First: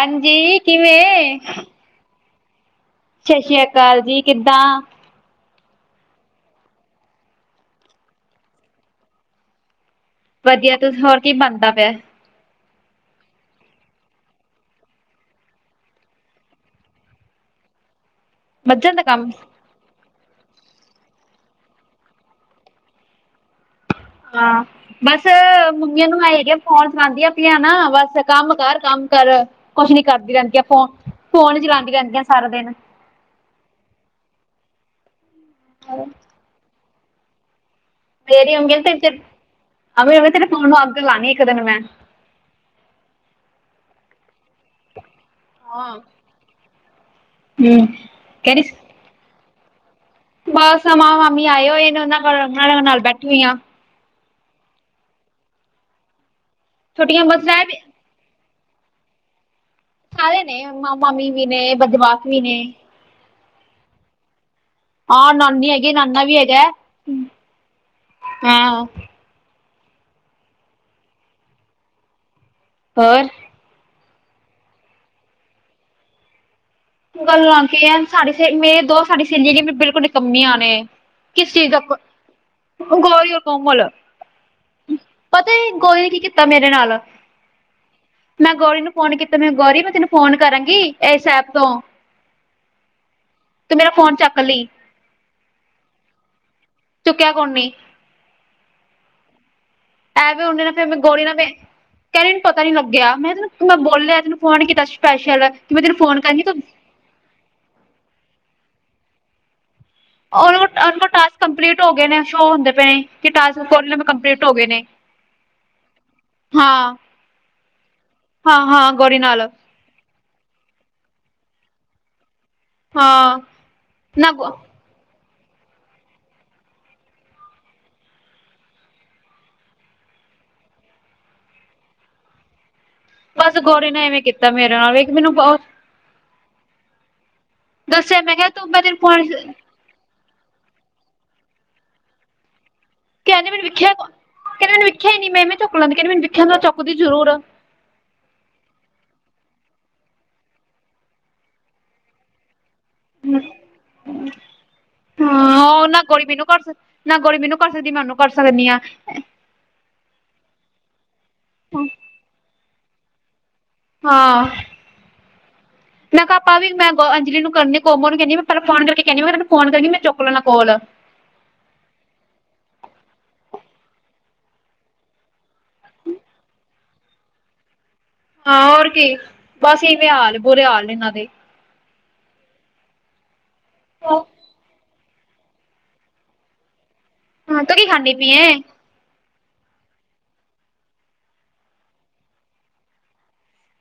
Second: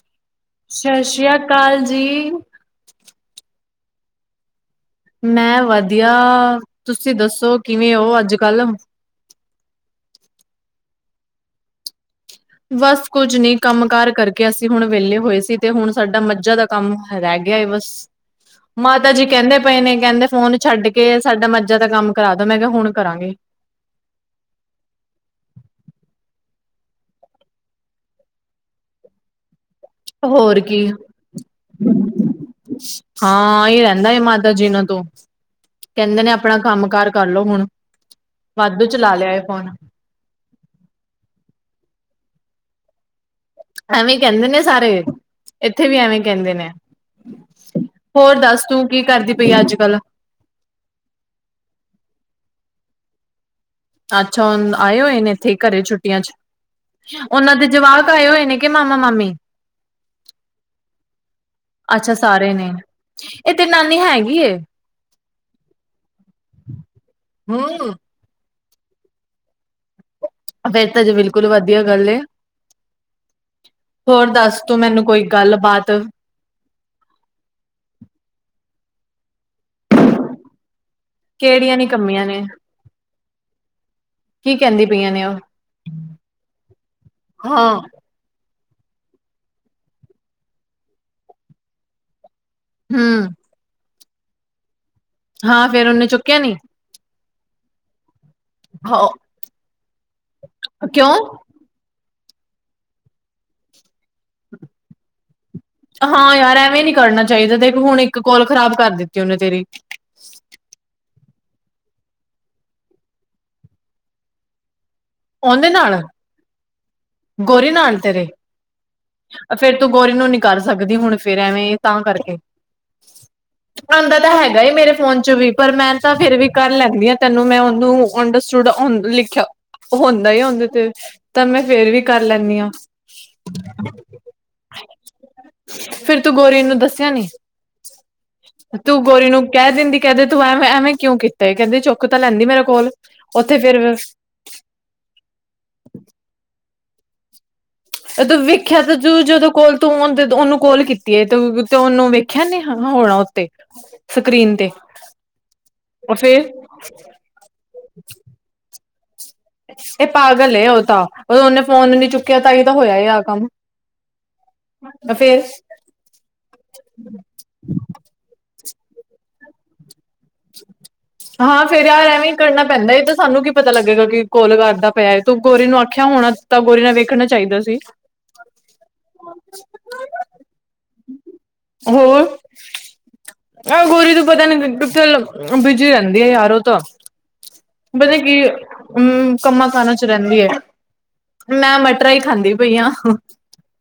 ਹਾਂਜੀ ਸਤਿ ਸ਼੍ਰੀ ਕਿਵੇਂ ਅਕਾਲ ਜੀ। ਸਤਿ ਸ੍ਰੀ ਅਕਾਲ ਜੀ, ਕਿੱਦਾਂ? ਮੈਂ ਵਧੀਆ, ਤੁਸੀਂ ਦੱਸੋ ਕਿਵੇਂ ਹੋ ਅੱਜ ਕੱਲ? ਵਧੀਆ, ਤੁ ਹੋਰ ਕੀ ਬਣਦਾ ਪਿਆ? ਬਸ ਕੁੱਝ ਨੀ, ਕੰਮ ਕਾਰ ਕਰਕੇ ਅਸੀਂ ਹੁਣ ਵਿਹਲੇ ਹੋਏ ਸੀ ਤੇ ਹੁਣ ਸਾਡਾ ਮੱਝਾ ਦਾ ਕੰਮ ਰਹਿ ਗਿਆ ਬਸ, ਮੱਝਣ ਦਾ ਮਾਤਾ ਜੀ ਕੰਮ ਕਹਿੰਦੇ ਪਏ ਨੇ ਕਹਿੰਦੇ ਫੋਨ ਛੱਡ ਕੇ ਸਾਡਾ ਮੱਜਾ ਦਾ ਕੰਮ ਕਰਾ ਦੋ, ਮੈਂ ਕਿਹਾ ਹੁਣ ਕਰਾਂਗੇ। ਹਾਂ। ਬਸ ਮੰਮੀਆਂ ਨੂੰ ਆ ਹੈਗੇ ਫੋਨ ਸੁਣਾਉਂਦੀਆਂ ਪ ਨਾ, ਬਸ ਕੰਮ ਕਰ, ਕੰਮ ਕਰ। ਕੁਛ ਨੀ ਕਰਦੀ ਹੋਰ ਰਹਿੰਦੀਆਂ, ਕੀ ਫੋ ਫੋਨ ਚਲਾਉਂਦੀਆਂ ਰਹਿੰਦੀਆਂ ਸਾਰਾ ਦਿਨ। ਹਾਂ ਇਹ ਰਹਿੰਦਾ ਮਾਤਾ ਜੀ ਨਾਂ ਤੋਂ, ਕਹਿੰਦੇ ਨੇ ਆਪਣਾ ਕੰਮ ਕਾਰ ਕਰ ਲੋ ਹੁਣ। ਮੇਰੇ ਅਂਗੇ ਵਾਧੂ ਤੇ [unintelligible] ਚਲਾ ਲਿਆ ਏ ਫੋਨ। ਤੇਰੇ ਫੋਨ ਨੂੰ ਅੱਗ ਲਾਂਣੀ ਇਕ ਦਿਨ ਮੈਂ। ਐਵੇਂ ਈ ਕੈੰਦੇ ਨੇ ਸਾਰੇ, ਏਥੇ ਵੀ ਐਵੇਂ ਈ ਕੈੰਦੇ ਨੇ। ਹਂ, ਹੋਰ ਕੈਰੀ ਦੱਸ ਸ ਤੂੰ ਕੀ ਕਰਦੀ ਪਈ ਅੱਜ-ਕੱਲ੍ਹ? ਬਸ ਆ ਮਾਮਾ-ਮਾਮੀ ਆਏ ਹੋਏ ਨੇ ਓਨਾਂ ਕੋਲ ਓਨਾਂ ਨਾਲ ਬੈਠੀ ਹੋਈ ਆ। ਅੱਛਾ ਹੁਣ ਆਏ ਹੋਏ ਨੇ ਇੱਥੇ ਘਰੇ ਛੁੱਟੀਆਂ ਚ। ਛੋਟੀਆਂ ਬਸ ਓਨਾਂ ਦੇ ਰਹਿ ਜਵਾਕ ਆਏ ਹੋਏ ਨੇ ਕੇ ਮਾਮਾ-ਮਾਮੀ? ਸਾਰੇ ਨੇ ਮਾਮਾ-ਮਾਮੀ ਵੀ ਨੇ ਬਦ ਵਾਕ ਵੀ ਨੇ। ਏ ਤੇਰੀ ਨਾਨੀ ਹੈਗੀ ਏ? ਹਾਂ, ਨਾਨੀ ਹੈਗੀ ਏ ਨਾਨਾ ਵੀ ਹੈਗਾ, ਹਂ, ਹੂੰ ਹੇਂ। ਫੇਰ ਤਾਂ ਜੀ ਬਿਲਕੁਲ ਵਧੀਆ ਗੱਲ ਏ। ਹੋਰ। ਹੋਰ ਦੱਸ ਤੂੰ ਮੈਨੂੰ ਕੋਈ ਗੱਲ-ਬਾਤ? ਗੱਲਾ ਕੀ ਐ ਸਾਡ ਸੇ ਮੇਰੇ ਦੋ ਸਾਡੀ ਸਹੇਲੀਆ ਜੀ ਮੇ ਬਿਲਕੁਲ ਨਿਕੰਮੀਆਂ ਨੇ। ਕਿਸੀ ਕਿਹੜੀਆਂ ਦਾ ਕ ਨਿਕੰਮੀਆਂ ਨੇ ਗੋਈਔ ਕੋਮਲ ਕੀ ਕਹਿੰਦੀ ਪਈਆਂ ਨੇ ਉਹ ਪਤੈ ਗੋਲੀ ਨੇ ਕੀ ਕੀਤਾ ਮੇਰੇ ਨਾਲ। ਹਾਂ ਮੈਂ ਗੌਰੀ ਨੂੰ ਫੋਨ ਕੀਤਾ, ਮੈਹੇਂ ਗੌਰੀ ਮੈਂ ਤੈਨੂੰ ਫੋਨ ਕਰਾਂਗੀ ਏਸ ਐਪ ਤੋਂ। ਹਂ ਤੂੰ ਮੇਰਾ ਫੋਨ ਚੱਕ ਲੀ। ਹਾਂ, ਫੇਰ ਓਨੇ ਚੁੱਕਿਆ ਨੀ। ਚੁੱਕਿਆ ਕੋ ਨੀ। ਹਾਅ। ਐ ਵੀ ਹੋਣ ਮੇਰਾ ਫੇਰ ਗੋਰੀ ਨਾਦੇ ਕੈਰੀ ਮੈਨੂੰ ਪਤਾ ਨੀ ਲੱਗਿਆ, ਮੈਂ ਤੈਨੂੰ ਮੈਂ ਬੋਲਿਐ ਤੈਨੂੰ ਫੋਨ ਕੀਤਾ ਸਪੈਸ਼ਲ। ਮੈਂ ਤੈਨੂੰ ਫੋਨ ਹਾਂ ਕਰਾਂਗੀ ਯਾਰ, ਤੂੰ ਐਵੇਂ ਨੀ ਕਰਨਾ ਚਾਈਦਾ ਦੇਖ ਹੁਣ ਇੱਕ ਕੋਲ ਖ਼ਰਾਬ ਕਰ ਦਿੱਤੀ ਉਨੇ ਤੇਰੀ। ਓਹਨੂ ਓਨੂੰ ਕੋ ਟਾਸਕ ਕੰਪਲੀਟ ਹੋਗੇ ਨੇ ਸ਼ੋ ਹੁੰਦੇ ਪਏਣੇ ਕਿ ਟਾਸਕ ਕੋਲ ਲਿਮੀ ਕੰਪਲੀਟ ਹੋਗੇ ਨੇ। ਓੰਦੇ ਨਾਲ। ਹਾਂ। ਗੋਰੀ ਨਾਲ ਤੇਰੇ। ਹਾਂ ਹਾਂ, ਗੋਰੀ ਨਾਲ। ਫੇਰ ਤੂੰ ਗੋਰੀ ਨੂੰ ਨੀ ਕਰ ਸਕਦੀ ਹੁਣ ਫੇਰ ਐਵੇਂ ਤਾਂ ਕਰਕੇ। ਹਾਂ ਆੰਦਾ ਤਾਂ ਨਾ ਹੈਗਾ ਏ ਬਸ ਮੇਰੇ ਫੋਨ ਚ ਵੀ। ਪਰ ਮੈਂ ਤਾਂ ਫੇਰ ਵੀ ਕਰ ਲੈਂਦੀ ਆਂ ਤੈਨੂੰ ਮੈਂ ਓਨੂੰ ਅੰਡਰਸਟੁਡ ਲਿਖਿਆ ਹੋੰਦਾ ਏ ਓਦੇ ਤੇ ਤਾਂ ਮੈਂ ਫੇਰ ਵੀ ਕਰ ਲੈਂਣੀ ਆਂ। ਗੌਰੀ ਨੇ ਐਵੇਂ ਕੀਤਾ ਮੇਰੇ ਨਾਲ ਵੇਖ ਮੈਨੂੰ ਬਹੁਤ ਫਿਰ ਤੂੰ ਗੋਰੀ ਨੂੰ ਦੱਸਿਆ ਨੀ? ਦੱਸਿਆ ਮੈਂ ਕਿਹਾ ਮੈਂ ਤੈਨੂੰ ਤੂੰ ਫੋਨ ਗੋਰੀ ਨੂੰ ਕਹਿੰਦੀ ਕੈਹ ਦਿੰਦੀ। ਕੈ ਦੇ ਤੂੰ ਐਵ ਐਵੇਂ ਕਿਉਂ ਕੀਤਾ ਈ, ਕੈਦੇ ਚੁੱਕ ਤਾਂ ਲੈਂਦੀ ਮੇਰਾ ਕੋਲ। ਕੈੰਦੀ ਉੱਥੇ ਮੈਨੂੰ ਵਿਖਿਆ ਫਿਰ ਕੋਈ, ਕੈੰਦ ਮੈਨ ਵਿਖਿਆ ਨੀ, ਮੈ ਇਮੇਂ ਚੁਕ ਲੈਂਦੀ ਕੈਂਦੀ ਮੈਨੂੰ ਵਿਖਿਆ ਹੁੰਦਾ ਚੱਕਦੀ ਜ਼ਰੂਰ। ਔਤੇ ਵੇਖਿਆ ਤੇ ਤੂੰ ਜਦੋਂ ਕੋਲ ਤੂੰ ਔਨ ਦੋ ਓਨੂੰ ਕੋਲ ਕੀਤੀ ਏ, ਤੂ ਤੇ ਓਨੂੰ ਵੀ ਖੈ ਨੀ ਹਾਂ ਹੋਣਾ ਉੱਤੇ ਸਕਰੀਨ ਤੇ, ਓਹ ਫੇਰ। ਕੋਰੀ ਮੈਨੂੰ ਕਰ ਸਕਦੀ ਏ ਮੈਂ ਉਨੂੰ ਕਰ ਸਕਣੀ ਆ। ਏ ਪਾਗਲ ਏ ਓਹ ਤਾਂ, ਓਨੇ ਫੋਨ ਨੀ ਚੁੱਕਿਆ ਤਾਂ ਈ ਤਾਂ ਹੋਇਆ ਏ ਆਹ ਕੰਮ। ਹਾਂ। ਲੇ ਫੇਰ। ਮੈਂ ਕਾ ਆਪਾ ਵੀ ਮੈਂ ਗੋ ਅਜਲੀ ਨੂੰ ਕਰਨੀ ਕੋਮਰ ਨੂੰ ਕੈੰਦੀ ਮੈਂ ਪੈਲਾ ਫੋਨ ਕਰਕੇ ਕੈਂਦੀ ਆਂ ਮੈਂ ਤੈਨ ਫੋਨ ਕਰਾਗੀ ਮੈਂ ਚੁੱਕ ਲੈਣਾ ਕੋਲ। ਹਾਂ ਫੇਰ ਯਾਰ ਐਵੇਂ ਈ ਕਰਨਾ ਪੈਂਦਾ ਏ, ਤੇ ਸਾਨੂੰ ਕੀ ਪਤਾ ਲੱਗੇਗਾ ਕਿ ਕੋਲ ਕਰਦਾ ਪਿਆ ਐ, ਤੂੰ ਗੋਰੀ ਨੂੰ ਆਖਿਆ ਹੋਣਾ ਤਾ ਗੋਰੀ ਨਾ ਵੇਖਣਾ ਚਾਈਦਾ ਸੀ। ਅ ਆਂ ਹੋਰ ਕੀ, ਬਸ ਇਵੇਂ ਹਾਲ, ਬੁਰੇ ਹਾਲ ਨੇ ਐਨਾਂ ਦੇ। ਹੋਰ, ਔਏ ਗੋਰੀ ਨੂੰ ਪਤਾ ਹਾਂ ਨੀ ਕਿੱਥੇ ਲਗ ਬਿ ਜੀ ਰੈੰਦੀ ਆ ਯਾਰ ਓਹ ਤਾਂ, ਤੂੰ ਕੀ ਖਾਂਦੀ ਪਤਾ ਪਈ ਕੀ ਏ? ਹਮ ਕੰਮਾਂ-ਕਾਰਾਂ ਚ ਰਹਿੰਦੀ ਹੈ, ਮੈਂ ਮਟਰਾਂ ਹੀ ਖਾਂਦੀ ਪਈ ਹਾਂ ਹਨ।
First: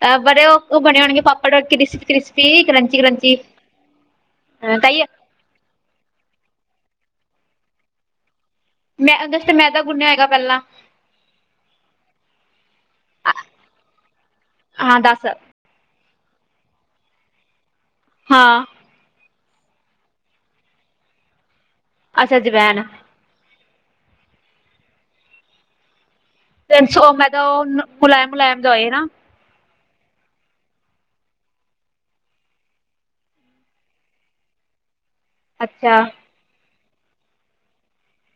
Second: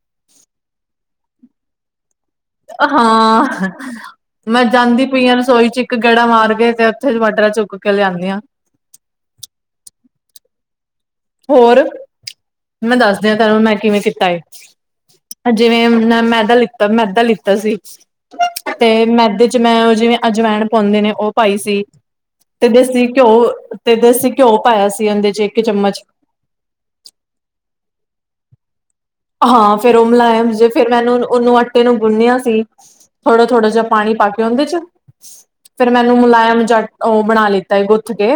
ਅਹ ਬੜੇ ਉਹ ਬਣੇ ਹੋਣਗੇ, ਪਾਪੜ ਕ੍ਰਿਸਪ-ਕ੍ਰਿਸਪ ਹਾਂ, ਮੈਂ ਹਾਂ ਕਹੀਏ ਜਾਂਦੀ ਪਈਆਂ ਰਸੋਈ'ਚ। ਇੱਕ ਗੇੜਾ ਮਾਰ ਕੇ, ਤੇ ਉੱਥੇ ਮਟਰਾਂ ਚੁੱਕ ਕੇ ਲਿਆਂਦੀ ਆ। ਮੈਂ ਓਂਦੇ ਅਸਤੇ ਮੈਦਾ ਗੁੰਣਿਆ ਹੋਏਗਾ ਪਹਿਲਾ। ਹੋਰ, ਮੈਂ ਦਸਦੀ ਆ ਤੈਨੂੰ, ਮੈਂ ਕਿਵੇਂ ਕੀਤਾ ਏ। ਹਾਂ ਦੱਸ ਜਿਵੇਂ ਮੈ ਮੈਦਾ ਲਿੱਤਾ, ਮੈਦਾ ਲਿੱਤਾ ਸੀ। ਹਾਂ। ਤੇ ਮੈਦੇ'ਚ ਮੈਂ ਉਹ ਜਿਵੇਂ ਅਜਵੈਨ ਪਾਉਂਦੇ ਨੇ, ਉਹ ਪਾਈ ਸੀ ਅੱਛਾ ਤੇ ਜਵੈਨ ਦੇਸੀ ਘਿਓ, ਤੇ ਦੇਸੀ ਘਿਓ ਪਾਇਆ ਸੀ ਉਹਦੇ'ਚ ਇੱਕ ਚਮਚ। ਤਿੰਨ ਸੌ ਮੈਂ ਤਾਂ ਉਹ, ਮੁਲਾਇਮ-ਮੁਲਾਇਮ ਜਾ ਹੋਏ ਨਾ। ਹਾਂ ਫੇਰ, ਉਹ ਮੁਲਾਇਮ ਜੇ ਫੇਰ, ਮੈਨੂੰ ਉਹਨੂੰ ਆੱਟੇ ਨੂੰ ਗੁੰਨਿਆ ਸੀ। ਥੋੜਾ-ਥੋੜਾ ਜਿਹਾ ਪਾਣੀ-ਪਾ ਕੇ ਉਹਦੇ'ਚ, ਫੇਰ ਅੱਛਾ ਮੈਨੂੰ ਮੁਲਾਇਮ ਜਾ ਉਹ ਬਣਾ ਲਿੱਤਾ ਹੈ ਗੁੱਥ ਕੇ।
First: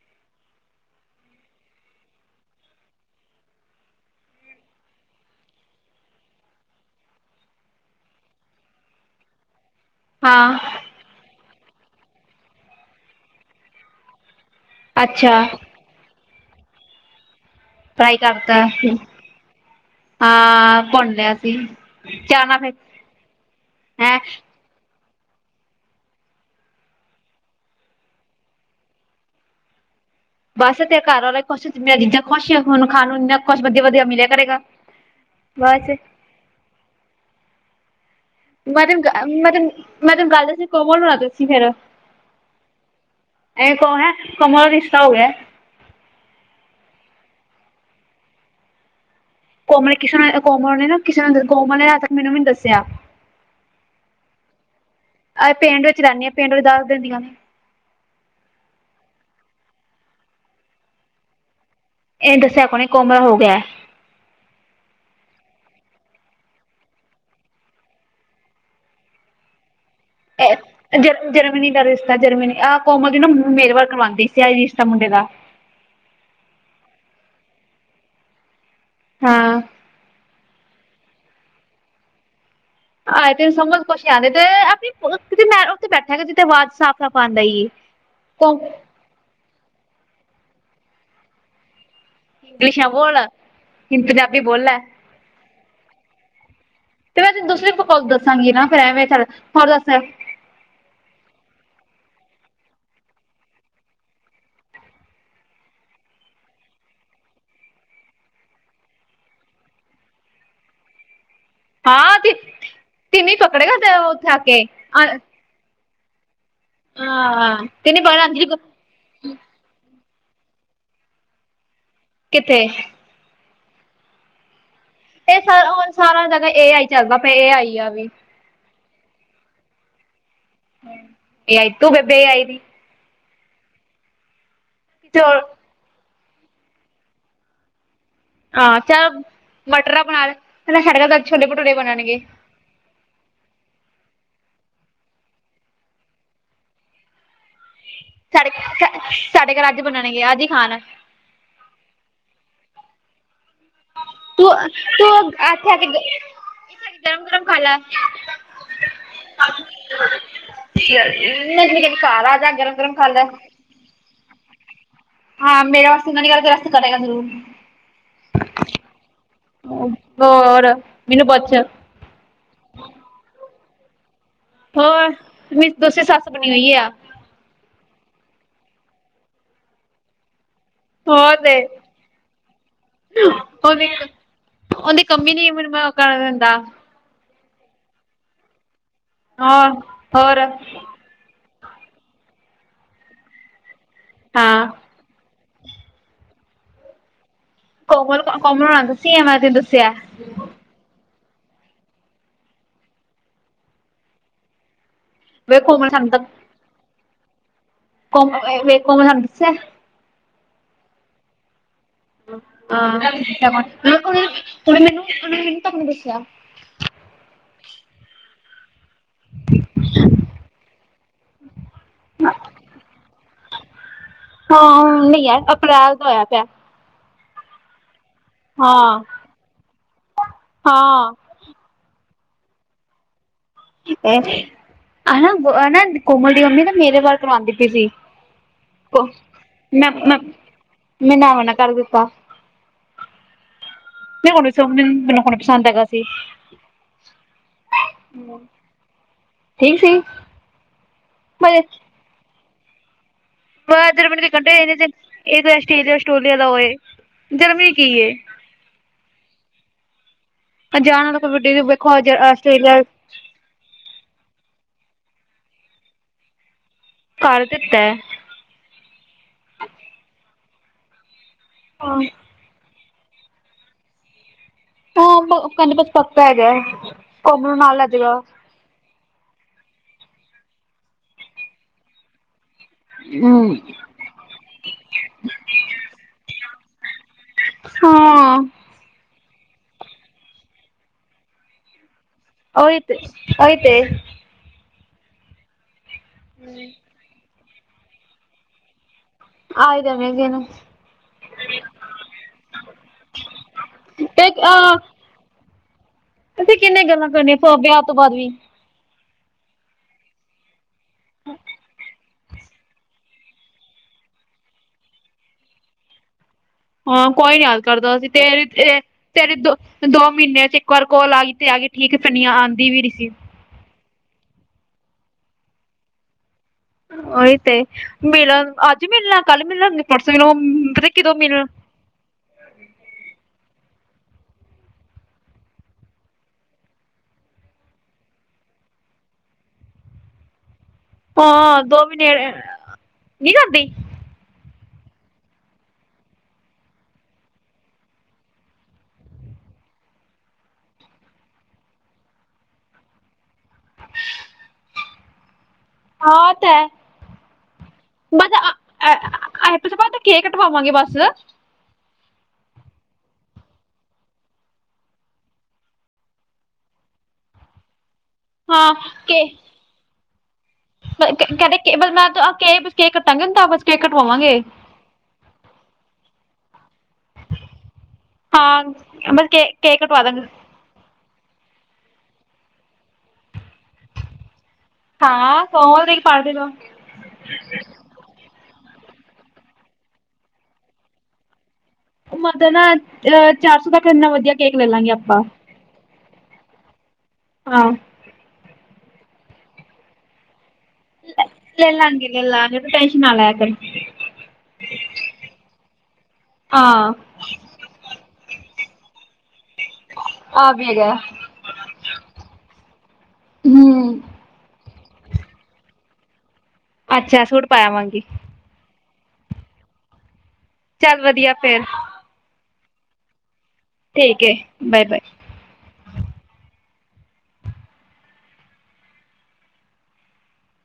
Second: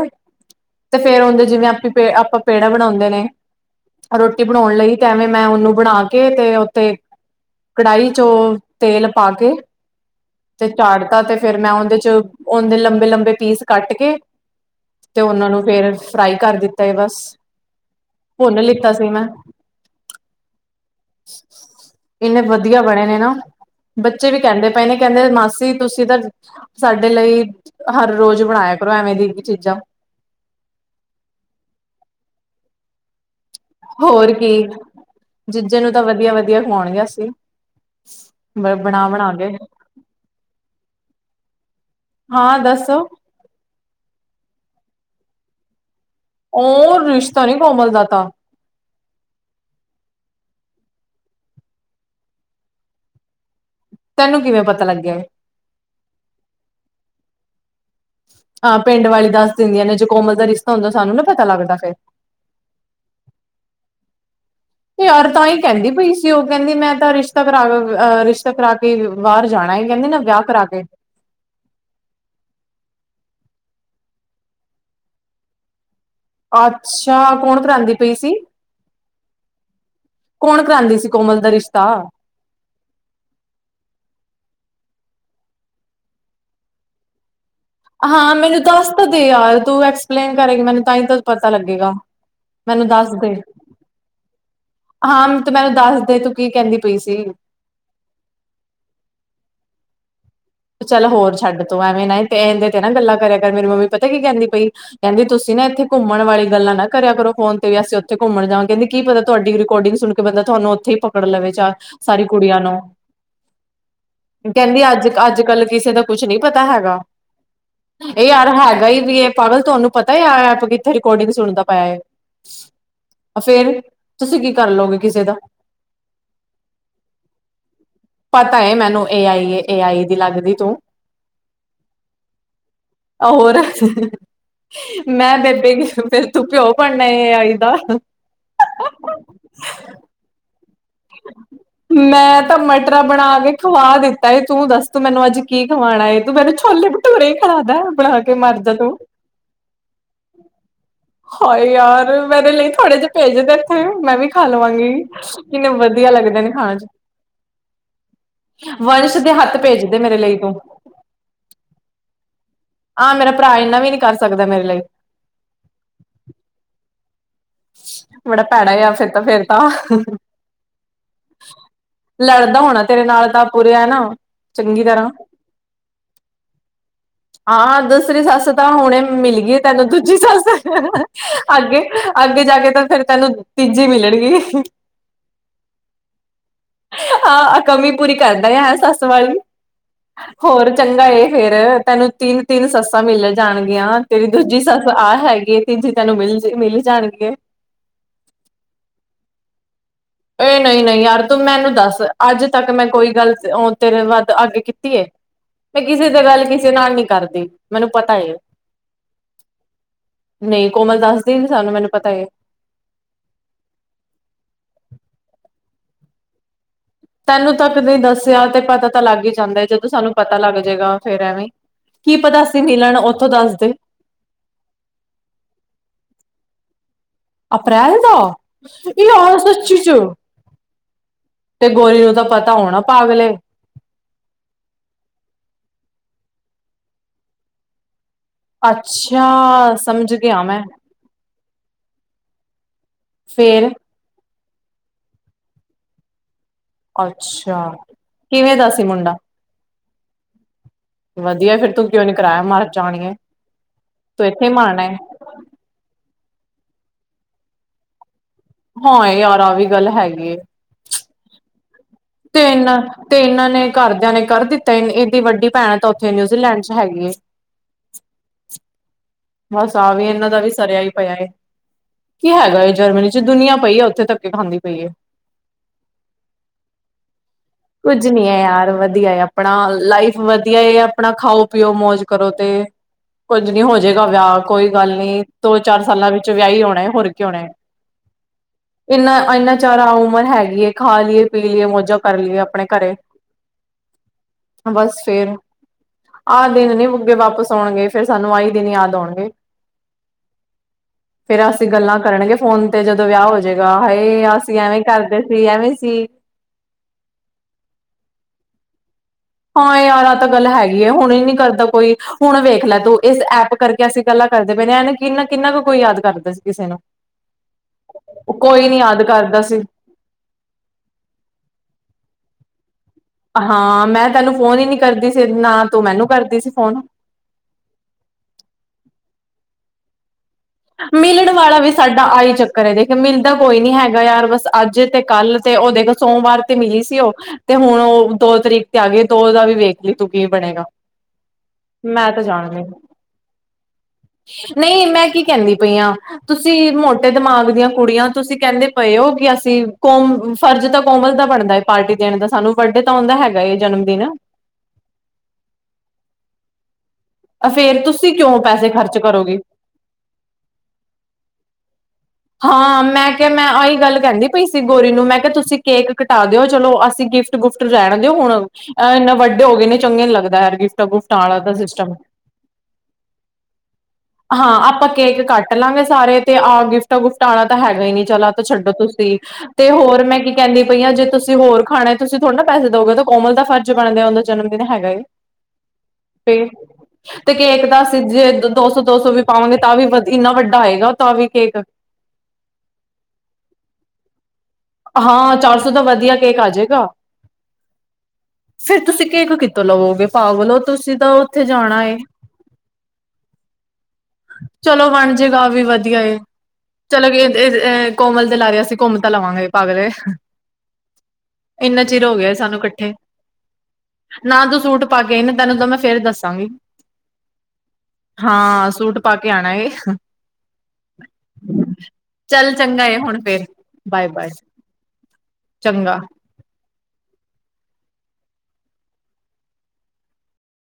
ਤੇ ਫੇਰ ਔਂਦੇ ਜਿਵੇਂ ਆਪ, ਆਪਾਂ ਪੇੜਾ ਬਣਾਉਂਦੇ ਨੇ। ਰੋਟੀ ਬਣਾਉਣ ਲਈ ਤਾਂ ਐਵੇਂ ਮੈਂ ਉਹਨੂੰ ਬਣਾ ਕੇ ਤੇ ਉ ਤੇ, ਕੜਾਹੀ'ਚੋਂ ਤੇਲ ਪਾ ਕੇ ਤੇ ਹਾਂ ਚਾੜਤਾ ਤੇ ਫੇਰ ਮੈਂ ਉਹਦੇ'ਚ, ਉਹਦੇ ਲੰਬੇ-ਲੰਬੇ ਪੀਸ ਕੱਟ ਕੇ ਤੇ ਅੱਛਾ ਉਹਨਾਂ ਨੂੰ ਫੇਰ ਫਰਾਈ ਕਰ ਦਿੱਤਾ ਹੈ, ਬਸ ਫਰਾਈ ਕਰਤਾ ਭੁੰਨ ਲਿੱਤਾ ਸੀ ਮੈਂ। ਹਾਂ। ਭੁੰਨ ਲਿਆ ਸੀ ਇੰਨੇ ਜਾਣਾ ਫਿਰ ਵਧੀਆ ਬਣੇ ਨੇ ਨਾ, ਹੈਂ ਬੱਚੇ ਵੀ ਕਹਿੰਦੇ ਪਏ ਨੇ ਕਹਿੰਦੇ ਮਾਸੀ, ਤੁਸੀਂ ਤਾਂ ਸਾਡੇ ਲਈ ਹਰ ਰੋਜ਼ ਬਣਾਇਆ ਕਰੋ, ਐਵੇਂ ਦੀ ਹੀ ਚੀਜ਼ਾਂ। ਬਸ ਤੇਰੇ ਘਰ ਆਲੇ ਖੁਸ਼, ਤੇਰਾ ਜੀਜਾ ਖੁਸ਼, ਹੁਣ ਖਾਣ ਨੂੰ ਇੰਨਾ ਕੁਛ ਵਧੀਆ ਵਧੀਆ ਮਿਲਿਆ ਹੋਰ ਕੀ, ਕਰੇਗਾ ਜੀਜੇ ਬਸ ਨੂੰ ਤਾਂ ਵਧੀਆ ਵਧੀਆ ਖਵਾਉਣ ਗੇ ਅਸੀ। ਮੈਂ ਤੈਨੂੰ ਮੈਂ ਤੈਨੂੰ ਗੱਲ ਦੱਸਨੀ ਆ, ਕੋਮਲ ਨੂੰ ਨਾ ਦਸੀ ਫੇਰ। ਹਾਂ ਦੱਸ ਐ ਕੋ ਹੈ ਕੋਮਲ ਦਾ ਰਿਸ਼ਤਾ ਹੋਗਿਆ ਹੈ। ਉਹ ਰਿਸ਼ਤਾ ਨੀ ਕੋਮਲ ਦਾ ਤਾ। ਕੋਮਲ ਕਿਸੇ ਨੂੰ ਨੀ ਕੋਮਲ ਨੇ ਨਾ ਕਿਸੇ ਨੇ, ਕੋਮਲ ਆ ਅਜ ਤਕ ਮੈਨੂੰ ਵੀ ਨੀ ਦੱਸਿਆ। ਤੈਨੂੰ ਕਿਵੇਂ ਪਤਾ ਲੱਗਿਆ ਏ? ਆਂ ਪਿੰਡ ਵਿੱਚ ਰਹਿੰਦੀ ਹਾਂ, ਪਿੰਡ ਵਿੱਚ ਦੱਸ ਦਿੰਦੀਆਂ ਨੇ। ਹਾਂ, ਪਿੰਡ ਵਾਲੀ ਦੱਸ ਦਿੰਦੀਆਂ ਨੇ ਜੋੇ ਕੋਮਲ ਦਾ ਰਿਸ਼ਤਾ ਹੁੰਦਾ, ਸਾਨੂੰ ਨਾ ਪਤਾ ਲੱਗਦਾ ਫੇਰ। ਇਹਨੇ ਦੱਸਿਆ ਕੋਨੀ, ਕੋਮਲ ਦਾ ਹੋ ਗਿਆ। ਤੇ ਯਾਰ ਤਾਂ ਹੀ ਕਹਿੰਦੀ ਪਈ ਸੀ, ਉਹ ਕਹਿੰਦੀ ਮੈਂ ਤਾਂ ਰਿਸ਼ਤਾ ਕਰਾ ਅਹ ਰਿਸ਼ਤਾ ਕਰਾ ਕੇ ਹੀ ਬਾਹਰ ਜਾਣਾ ਕਹਿੰਦੀ ਨਾ ਵਿਆਹ ਕਰਾ ਕੇ ਇਹ ਜ ਜਰਮਨੀ ਦਾ ਰਿਸ਼ਤਾ ਜਰਮਨੀ, ਆਹ ਕੋਮਲ ਦੀ ਨਾ ਮੇਰੇ ਵੱਲ ਕਰਵਾਉਂਦੀ ਸੀ ਆ ਰਿਸ਼ਤਾ ਮੁੰਡੇ ਦਾ। ਅੱਛਾ, ਕੌਣ ਕਰਾਂਂਦੀ ਪਈ ਸੀ? ਹਾਂ ਕੌਣ ਕਰਾਉਂਦੀ ਸੀ ਕੋਮਲ ਦਾ ਰਿਸ਼ਤਾ? ਆਏ ਤੇ ਸਮਝ ਕੁਛ ਨਈ ਆਉਂਦੇ ਤੇ ਆਪਤੇ ਮੈਂ ਉੱਥੇ ਬੈਠਾ ਕਰ, ਜਿੱਥੇ ਆਵਾਜ਼ ਸਾਫ਼ ਸਾਫ਼ ਆਉਂਦਾ ਈਏ। ਹਾਂ ਮੈਨੂੰ ਦੱਸ ਤਾਂ ਦੇ ਯਾਰ ਤੂੰ ਐਕਸਪਲੇਨ ਕਰੇਗੀ, ਮੈਨੂੰ ਤਾਂ ਹੀ ਪਤਾ ਲੱਗੇਗਾ। ਇੰਗਲਿਸ਼ ਨਾ ਮੈਨੂੰ ਦੱਸ ਬੋਲ, ਦੇ ਪੰਜਾਬੀ ਬੋਲ ਲੈ। ਹਾਂ, ਤੂੰ ਮੈਨੂੰ ਦੱਸ ਦੇ, ਤੂੰ ਕੀ ਕਹਿੰਦੀ ਪਈ ਸੀ। ਓਦੋਂ ਦੱਸਾਂਗੀ ਨਾ ਫੇਰ ਐਵੇਂ, ਚੱਲ ਹੋਰ ਦੱਸ। ਚੱਲ, ਹੋਰ ਛੱਡ ਤੂੰ ਐਵੇਂ ਨਾ ਤੇ ਇਹਦੇ'ਤੇ ਨਾ ਗੱਲਾਂ ਕਰਿਆ ਕਰ, ਮੇਰੀ ਮੰਮੀ ਪਤਾ ਕੀ ਕਹਿੰਦੀ ਪਈ ਕਹਿੰਦੀ, ਤੁਸੀਂ ਨਾ ਇੱਥੇ ਘੁੰਮਣ ਵਾਲੀ ਗੱਲਾਂ ਨਾ ਕਰਿਆ ਕਰੋ ਫੋਨ'ਤੇ ਵੀ ਅਸੀਂ ਉੱਥੇ ਘੁਮਣ ਜਾਨਾ ਕਹਿੰਦੀ, ਕੀ ਪਤਾ ਤੁਹਾਡੀ ਰਿਕੌਰਡਿੰਗ ਸੁਣ ਬੰਦਾ ਤੁਹਾਨੂੰ ਉੱਥੇ ਹੀ ਪਕੜ ਲਵੇ, ਹਾਂ ਸਾਰੀ ਤੇ ਕੁੜੀਆਂ ਨੂੰ, ਤਿੰਨੇ ਪਕੜੇਗਾ ਤੇ ਉੱਥੇ ਆ ਕੇ ਕਹਿੰਦੀ ਅੱਜ ਅੱਜਕੱਲ ਕਿਸੇ ਦਾ ਕੁਛ ਨਹੀਂ ਪਤਾ ਹੈਗਾ, ਹਾਂ ਤਿੰਨੇ ਪਕੜ ਇਹ ਅੰਜਲੀ ਯਾਰ ਕੋ ਹੈਗਾ ਹੀ ਵੀ ਇਹ ਪਾਗਲ ਤੁਹਾਨੂੰ ਪਤਾ ਹੀ ਆਹ ਐਪ, ਕਿੱਥੇ ਰਿਕੌਰਡਿੰਗ ਸੁਣਦਾ ਪਿਆ ਹੈ? ਕਿੱਥੇ? ਫੇਰ, ਤੁਸੀਂ ਕੀ ਕਰਲਓਗੇ। ਇਹ ਸਾਰਾ ਹੁਣ ਸਾਰਾ ਜਗ੍ਹਾ, ਏ ਆਈ ਚੱਲਦਾ ਪਿਆ, ਏ ਆਈ ਆ ਵੀ। ਪਤਾ ਏ ਮੈਨੂੰ, ਏ ਆਈ ਏ, ਏ ਆਈ ਦੀ ਲੱਗਦੀ ਤੂੰ। ਏ ਆਈ ਤੂੰ, ਬੇਬੇ ਏ ਆਈ ਦੀ। ਆ ਹੋਰ, ਮੈਂ ਚੋਲ ਬੇਬੇ ਅ ਫੇਰ ਤੂੰ! ਪਿਉਅ ਬਣਨਾ, ਏ ਆਈ ਦਾ। ਹਾਂ ਚੱਲ ਮਟਰਾ ਬਣਾ ਲੇਹ, ਹਲਾ ਸਾਡੇ ਘਰ ਤਾਂ ਕਲ ਛੋਲੇ-ਭਟੂਰੇ ਬਣਨਗੇ। ਮੈਂ ਤਾਂ ਮਟਰਾ ਬਣਾ ਕੇ ਖਵਾ ਦਿੱਤਾ ਏ, ਤੂੰ ਦੱਸ ਤੂੰ ਮੈਨੂੰ ਅੱਜ ਕੀ ਖਵਾਣਾ ਏ? ਤੂੰ ਮੇਰੇ ਛੋਲੇ- ਭੁਟ ਰੇ ਖਲਾ ਦਾ ਬਣਾ ਕੇ, ਸਾਡੇ ਮਰਜਾ ਤੂੰ! ਸਾਡੇ ਘਰ ਅੱਜ ਬਣਨਗੇ ਅੱਜ ਹੀ ਖਾਣ ਹਾਏ ਯਾਰ! ਮੇਰੇ ਲਈ ਥੋੜੇ ਜਿਹੇ ਭੈਜਦੇ ਇੱਥੇ, ਮੈਂ ਵੀ ਖਾ ਤੂੰ ਲਵਾਂਗੀ। ਤੂੰ ਇੱਥੇ ਆ ਕੇ ਵਦੀਆਂ ਲੱਗਦੇ ਨੇ, ਖਾਣ 'ਚ ਗਰਮ ਗਰਮ ਖਾ ਲੈ ਵੰਸ਼ ਦੇ ਹੱਥ ਭੇਜ ਦੇ, ਮੇਰੇ ਲਈ ਤੂੰ। [unintelligible] ਘਰ ਆ ਜਾ, ਗਰਮ ਗਰਮ ਖਾ ਲੈ। ਹਾਏ! ਇੰਨਾ ਵੀ ਨੀ ਕਰ ਸਕਦੈ, ਮੇਰੇ ਲਈ। ਹਾਂ, ਮੇਰੇ ਵਾਸਤੇ ਤਾਂ ਨੀ ਕਰਕੇ, ਤੇਰੇ ਵਸਤੇ ਕਰੇਗਾ ਜ਼ਰੂਰ। ਬੜਾ ਭੈੜਾ ਆ ਫਿਰ ਤਾਂ ਫੇਰ ਤਾਂ ਹੋਰ, ਮੈਨੂੰ ਪੁੱਛ। ਲੜਦਾ ਹੋਣਾ ਤੇਰੇ ਨਾਲ ਤਾਂ, ਪੂਰੇ ਐ ਨਾ। ਚੰਗੀ ਤਰ੍ਹਾਂ ਹੋਰ, ਮੇਰੀ ਦੂਸਰੀ ਸੱਸ ਬਣੀ ਹੋਈ ਆ। ਹਾਂ ਅ ਦੁਸਰੀ ਸੱਸ ਤਾਂ ਹੁਣੇ ਅ ਮਿਲ ਗੀ ਏ ਤੈਨੂੰ, ਦੂਜੀ ਸੱਸ। ਹੋਰ ਤੇ ਅੱਗੇ ਅੱਗੇ ਜਾ ਕੇ ਤਾਂ, ਫਿਰ ਤੈਨੂੰ ਤੀਜੀ ਉਹਦੀ ਮਿਲਣਗੀ। ਉਹਦੀ ਕਮੀ ਨੀ ਮੈਨੂੰ ਮੈਂ ਕਰਨ ਦਿੰਦਾ। ਹਾਂ ਅ ਕਮੀ ਪੂਰੀ ਕਰਦਾ ਹੈ ਸੱਸ ਵਾਲੀ, ਹੋਰ ਚੰਗਾ ਏ। ਫੇਰ ਤੈਨੂੰ ਤਿੰਨ - ਤਿੰਨ ਸੱਸਾਂ ਮਿਲ ਅ ਜਾਣਗੀਆਂ। ਤੇਰੀ ਹਾਂ ਦੂਜੀ ਸੱਸ ਆਹ ਹੈਗੇ, ਤੀਜੀ ਤੈਨੂੰ ਮਿਲਜ ਮਿਲ ਜਾਣਗੇ। ਕੋਮਲ, ਕੋਮਲ ਨਾ ਦੂਸੀ, ਐ ਮਾ ਤੇ ਦੁੱਸਿਆ। ਇਹ ਨਹੀਂ-ਨਹੀਂ ਯਾਰ ਤੂੰ ਮੈਨੂੰ ਦੱਸ, ਅੱਜ ਤੱਕ ਮੈਂ ਕੋਈ ਗੱਲ ਉ ਅ ਤੇਰੇ ਵੱਧ ਅੱਗ ਕੀਤੀ ਏ। ਵੇ ਮੈ ਕੋਮਲ ਕਿਸੇ ਸਾਨੂੰ ਤਾਂ ਤੇ ਗੱਲ ਕਿਸੇ ਨਾਲ ਨੀ ਕਰਦੀ। ਮੈਨੂੰ ਪਤਾ ਏ [unintelligible] ਨਹੀਂ ਕੋਮਲ ਦੱਸਦੀ ਨੀ ਸਾਨੂੰ, ਮੈਨੂੰ ਪਤਾ ਏ। [unintelligible] ਹਾਂ, ੳਨੇ ਮੈਨੂੰ ਤਕ ਨੀ ਦੱਸਿਆ। ਤੈਨੂੰ ਤੱਕ ਨਹੀਂ ਦੱਸਿਆ, ਤੇ ਪਤਾ ਪਤਾ ਲੱਗ ਹੀ ਜਾਂਦਾ ਏ ਜਦੋਂ ਸਾਨੂੰ ਪਤਾ ਲੱਗ ਜੇਗਾ ਫੇਰ ਐਵੇਂ, ਕੀ ਪਤਾ ਅਸੀ ਨੀ ਲੈਣਾ, ਉੱਥੋਂ ਦਸਦੇ। ਹਾਂ! ਨਹੀਂ ਯਾਰ, ਅਪ੍ਰੈਲ ਦਾ ਹੋਇਆ ਪਿਆ। ਅਪ੍ਰੈਲ ਦਾ, ਹਾਂ ਯਾਰ ਸੱਚੀ 'ਚ! ਹਾਂ! ਤੇ ਗੋਰੀ ਨੂੰ ਤਾਂ ਪਤਾ ਹੋਣਾ ਪਾਗਲੇ। ਐਹ! ਆ ਨਾ, ਆ ਨਾ, ਕੋਮਲ ਦੀ ਮੰਮੀ ਨਾ ਮੇਰੇ ਵੱਲ ਕਰਾਦੀ ਪਈ ਸੀ। ਅੱਛਾ! ਮੈਂ ਸਮਝ ਮੈਂ ਗਿਆ ਮੈਂ। ਮੈਂ ਨਾ ਮਨਾ ਕਰ ਦਿੱਤਾ ਫਿਰ। [unintelligible] ਪਸੰਦ ਹੈਗਾ ਸੀ। ਅੱਛਾ! ਕਿਵੇਂ ਦਾ ਸੀ ਮੁੰਡਾ? ਠੀਕ ਸੀ। ਵਧੀਆ ਫਿਰ ਤੂੰ ਕਿਉਂ ਨੀ ਕਰਾਇਆ? ਮਰਜਾਣੀ ਏ। [unintelligible] ਦੇ ਕੰਢੇ ਤੇ ਆਸਟ੍ਰੇਲੀਆ- ਅਸਟ੍ਰੇਲੀਆ ਦਾ ਹੋਏ। ਜਰਮਨੀ ਕੀ ਏ ਹਾਂ! ਯਾਰ ਆ ਵੀ ਗੱਲ ਹੈਗੀ ਏ। ਜਾਣ ਵਾਲਾ ਵੱਡੀ ਤੋਂ ਬਗੈਰ ਤੇਰਨ ਤੇ, ਇਹਨਾਂ ਨੇ ਘਰਦਿਆਂ ਨੇ ਕਰ ਦਿੱਤਾ। ਏਨ ਇਹਦੀ ਵੱਡੀ ਭੈਣ ਤਾਂ ਉੱਥੇ ਨਿਊਜ਼ੀਲੈਂਡ 'ਚ ਹੈਗੀ ਏ। ਕਰ ਦਿੱਤਾ ਏ। ਬਸ ਆ ਵੀ ਇਹਨਾਂ ਦਾ ਵੀ ਸਰਿਆ ਹੀ ਪਿਆ ਏ। ਹਾਂ! ਕੀ ਹੈਗਾ ਏ ਜਰਮਨੀ 'ਚ ਦੁਨੀਆਂ ਪਈ ਏ ਉੱਥੇ ਧੱਕੇ ਖਾਂਦੀ। ਪਈ ਏ ਹਾਂ ਕੰਜਕਾਂ ਚ ਪੱਕਾ ਹੈਗਾ [unintelligible] [unintelligible] ਵਧੀਆ ਆਪਣਾ ਲਾਈਫ ਵਧੀਆ ਆਪਣਾ ਖਾਓ ਪੀਓ ਮੌਜ ਕਰੋ ਤੇ ਕੁੱਝ ਹਮ ਨੀ ਹੋ। ਹੋ ਜਾਏਗਾ ਵਿਆਹ ਕੋਈ ਗੱਲ ਨੀ ਦੋ ਚਾਰ ਸਾਲਾਂ ਵਿੱਚ ਵਿਆਹ ਹੀ ਹੋਣਾ ਹੋਰ ਕੀ ਹੋਣਾ। ਹਾਂ। ਇੰਨਾ ਇੰਨਾ ਚਾਰਾ ਉਮਰ ਹੈਗੀ ਏ ਖਾ ਲਈਏ ਪੀ ਲਈਏ ਮੌਜਾ। ਉਹੀ ਤੇ ਉਹੀ ਤੇ। ਬਸ ਫਿਰ ਆਹ ਦਿਨ ਨੀ ਮੁੜ ਕੇ ਵਾਪਿਸ ਆਉਣਗੇ ਫਿਰ ਸਾਨੂੰ ਆਈ। ਦਿਨ ਯਾਦ ਆਉਣਗੇ। ਆਈ ਦਵੇ ਗਿਨ [inaudible] ਫਿਰ ਅਸੀਂ ਗੱਲਾਂ ਕਰਨਗੇ ਫ਼ੋਨ ਤੇ ਜਦੋਂ ਵਿਆਹ ਹੋ ਜਾਏਗਾ ਹਏ ਇੱਕ ਅਸੀਂ ਅ ਐਵੇਂ ਕਰਦੇ ਸੀ ਐਵੇਂ ਸੀ। ਅਸੀਂ ਕਿੰਨੇ ਗੱਲਾਂ ਕਰਨੀਆਂ ਪ ਵਿਆਹ ਤੋਂ ਬਾਅਦ ਵੀ। ਹਾਂ ਯਾਰ ਆ ਤਾਂ ਗੱਲ ਹੈਗੀ ਹੁਣ ਨਹੀਂ ਕਰਦਾ ਕੋਈ। ਹੁਣ ਵੇਖ ਲੈ ਤੂੰ ਇਸ ਐਪ ਕਰਕੇ ਅਸੀਂ ਗੱਲਾਂ ਕਰਦੇ ਪਏ ਹਾਂ ਇਹ ਕਿੰਨਾ ਕਿੰਨਾ ਕੁ ਕੋਈ ਯਾਦ ਕਰਦਾ ਸੀ। ਕਿਸੇ ਨੂੰ। ਹਾਂ ਕੋਈ ਨੀ ਯਾਦ ਕਰਦਾ ਤੇਰੀ ਕੋਈ ਨੀ ਯਾਦ ਤੇਰੀ ਕਰਦਾ ਦੋ। ਸੀ ਦੋ ਮਹੀਨਿਆਂ ਚ ਇਕ ਵਾਰ ਕੋਲ ਆ ਗਈ ਤੇ ਆ ਗਈ ਠੀਕ ਫਿਰ ਆਉਂਦੀ ਵੀ ਨਹੀਂ ਸੀ। ਹਾਂ ਮੈਂ ਤੈਨੂੰ ਫੋਨ ਹੀ ਨੀ ਕਰਦੀ ਸੀ ਨਾ ਤੂੰ ਮੈਨੂੰ ਕਰਦੀ ਸੀ ਫੋਨ। ਉਹੀ ਤੇ ਮਿਲਣ ਅੱਜ ਮਿਲਣਾ ਕੱਲ ਮਿਲਣਗੇ ਪਰਸੋਂ ਪਤਾ ਕਿਦੋਂ ਮਿਲਣ ਵਾਲਾ ਵੀ। ਸਾਡਾ ਆਈ ਚੱਕਰ ਹੈ, ਦੇਖੋ ਮਿਲਦਾ ਕੋਈ ਨੀ ਹੈਗਾ ਯਾਰ ਬਸ ਅੱਜ ਤੇ ਕੱਲ ਤੇ ਉਹ ਦੇਖੋ ਸੋਮਵਾਰ। ਤੇ ਮਿਲੀ ਸੀ, ਉਹ ਤੇ ਹੁਣ ਉਹ ਦੋ ਤਰੀਕ ਤੇ ਆ ਗਏ ਤੇੋ ਉਹਦਾ ਵੀ ਵੇਖ ਲਈਏ ਤੂੰ ਕੀ ਬਣੇਗਾ। ਹਾਂ ਦੋ ਮਹੀਨੇ ਮੈਂ ਤਾਂ ਜਾਣਦੀ [unintelligible] ਨਹੀਂ ਮੈਂ ਕੀ ਕਹਿੰਦੀ ਪਈ ਤੁਸੀਂ ਮੋਟੇ ਦਿਮਾਗ ਦੀਆਂ ਕੁੜੀਆਂ ਤੁਸੀਂ ਕਹਿੰਦੇ ਪਏ ਹੋ ਕਿ ਅਸੀਂ ਕੌਮ। ਫਰਜ਼ ਤਾਂ ਕੋਮਲ ਦਾ ਬਣਦਾ ਹੈ, ਪਾਰਟੀ ਦੇਣ ਦਾ ਸਾਨੂੰ ਵੱਡੇ ਤਾਂ ਆਉਂਦਾ ਹੈਗਾ ਜਨਮ ਦਿਨ। ਹਾਂ ਤੇ ਹੈ। ਫਿਰ ਤੁਸੀਂ ਕਿਉਂ ਪੈਸੇ ਖਰਚ ਕਰੋਗੇ? ਇਸ ਤੋਂ ਬਾਅਦ ਕੇਕ ਕਟਵਾਂਗੇ ਬੱਸ। ਹਾਂ ਮੈਂ ਕਿਹਾ ਮੈਂ ਆਹੀ ਗੱਲ ਕਹਿੰਦੀ ਪਈ ਸੀ ਗੋਰੀ ਨੂੰ ਮੈਂ ਕਿਹਾ ਤੁਸੀਂ ਕੇਕ ਕਟਾ ਦਿਓ ਚਲੋ ਅਸੀਂ ਗਿਫਟ। ਗਿਫ਼ਟ ਗੁਫਟ ਰਹਿਣ ਦਿਓ ਹੁਣ ਹਾਂ। ਇਹ ਇੰਨਾ ਕੇ ਵੱਡੇ ਹੋ ਗਏ ਨੇ ਚੰਗੇ ਨੀ ਲੱਗਦਾ ਹੈ ਗਿਫਟ ਗੁਫਟ ਆਲਾ ਤਾਂ ਸਿਸਟਮ। ਪਰ ਮੈਂ ਤਾਂ ਆ ਕੇਕ ਬਸ ਕੇਕ ਕੱਟਾਂਗੇ ਤਾਂ ਬਸ ਕੇਕ ਕਟਵਾਵਾਂਗੇ। ਹਾਂ ਆਪਾਂ ਕੇਕ ਕੱਟ ਲਾਂਗੇ ਸਾਰੇ ਤੇ ਆਹ ਗਿਫਟ ਗੁਫਟ। ਟਾਂ ਆਲਾ ਤਾਂ ਹੈਗਾ ਹੀ ਨੀ ਚਲੋ ਆ ਤਾਂ ਹਾਂ ਛੱਡੋ ਤੁਸੀਂ ਬਸ ਕੇ ਤੇ ਕੇਕ ਕਟਵਾ ਹੋਰ ਮੈਂ ਦਾਂਗੇ। ਕੀ। ਕਹਿੰਦੀ ਪਈ ਆਂ ਜੇ ਤੁਸੀਂ ਹੋਰ ਖਾਣੈ ਤੁਂ ਥੋੜਾ ਪੈਸੇ ਦੋਗੇ ਤਾਂ ਕੋਮਲ ਦਾ ਫਰਜ਼ ਬਣਦੈ ਉਹਦਾ ਜਨਮ ਦਿਨ ਹੈਗਾ ਏ ਹਾਂ ਕੋਮਲ ਦੀ ਪਾਰਟੀ ਫੇਰ। ਤੋਂ ਤੇ ਕੇਕ ਤਾਂ ਅਸੀਂ ਜੇ ਦੋ ਸੌ ਦੋ ਸੌ ਵੀ ਪਾਵਾਂਗੇ ਤਾਂ ਵੀ ਇੰਨਾ ਵੱਡਾ ਹੋਏਗਾ ਤਾਂ ਵੀ ਕੇਕ। ਮਤਲਬ ਨਾ ਅਹ ਚਾਰ ਸੌ ਤੱਕ ਇੰਨਾ ਵਧੀਆ। ਕੇਕ ਲੈ ਲਾਂਗੇ ਆਪਾਂ ਹਾਂ ਚਾਰ ਸੌ ਦਾ ਵਧੀਆ ਕੇਕ ਆ ਜੇਗਾ। ਹਾਂ। ਫੇਰ ਤੁਸੀਂ ਕੇਕ ਕਿਤੋਂ ਲਓਗੇ ਪਾਗਲੋ ਤੁਸੀਂ ਤਾਂ ਉੱਥੇ ਲੈ ਜਾਣਾ ਏ। ਲਾਂਗੇ ਲੈ ਲਾਂਗੇ ਤੂੰ [inaudible] ਚਲੋ ਬਣ ਜੇਗਾ ਆ ਵੀ ਵਧੀਆ ਏ। ਹਾਂ ਚਲੋ ਕੋਮਲ ਦੇ ਲਾਰੇ ਅਸੀਂ ਘੁੰਮ ਤਾਂ ਲਵਾਂਗੇ। ਪਾਗਲੇ ਆ ਵੀ ਹੈਗਾ ਇੰਨਾ ਚਿਰ ਹੋ ਗਿਆ ਏ ਸਾਨੂੰ ਇਕੱਠੇ। ਹੂੰ। ਨਾ ਤੂੰ ਸੂਟ ਪਾ ਕੇ ਆਈ ਨਾ ਤੈਨੂੰ ਤਾਂ ਮੈਂ ਫੇਰ ਦੱਸਾਂਗੀ। ਅੱਛਾ ਸੂਟ ਪਾਇਆਵਾਂਗੀ। ਹਾਂ ਸੂਟ ਪਾ ਕੇ ਆਣਾ ਏ। ਚੱਲ ਵਧੀਆ ਫੇਰ। ਚੱਲ ਚੰਗਾ ਏ ਹੁਣ ਫੇਰ। ਬਾਏ ਠੀਕ ਬਾਏ ਏ ਬਾਏ ਬਾਏ। ਚੰਗਾ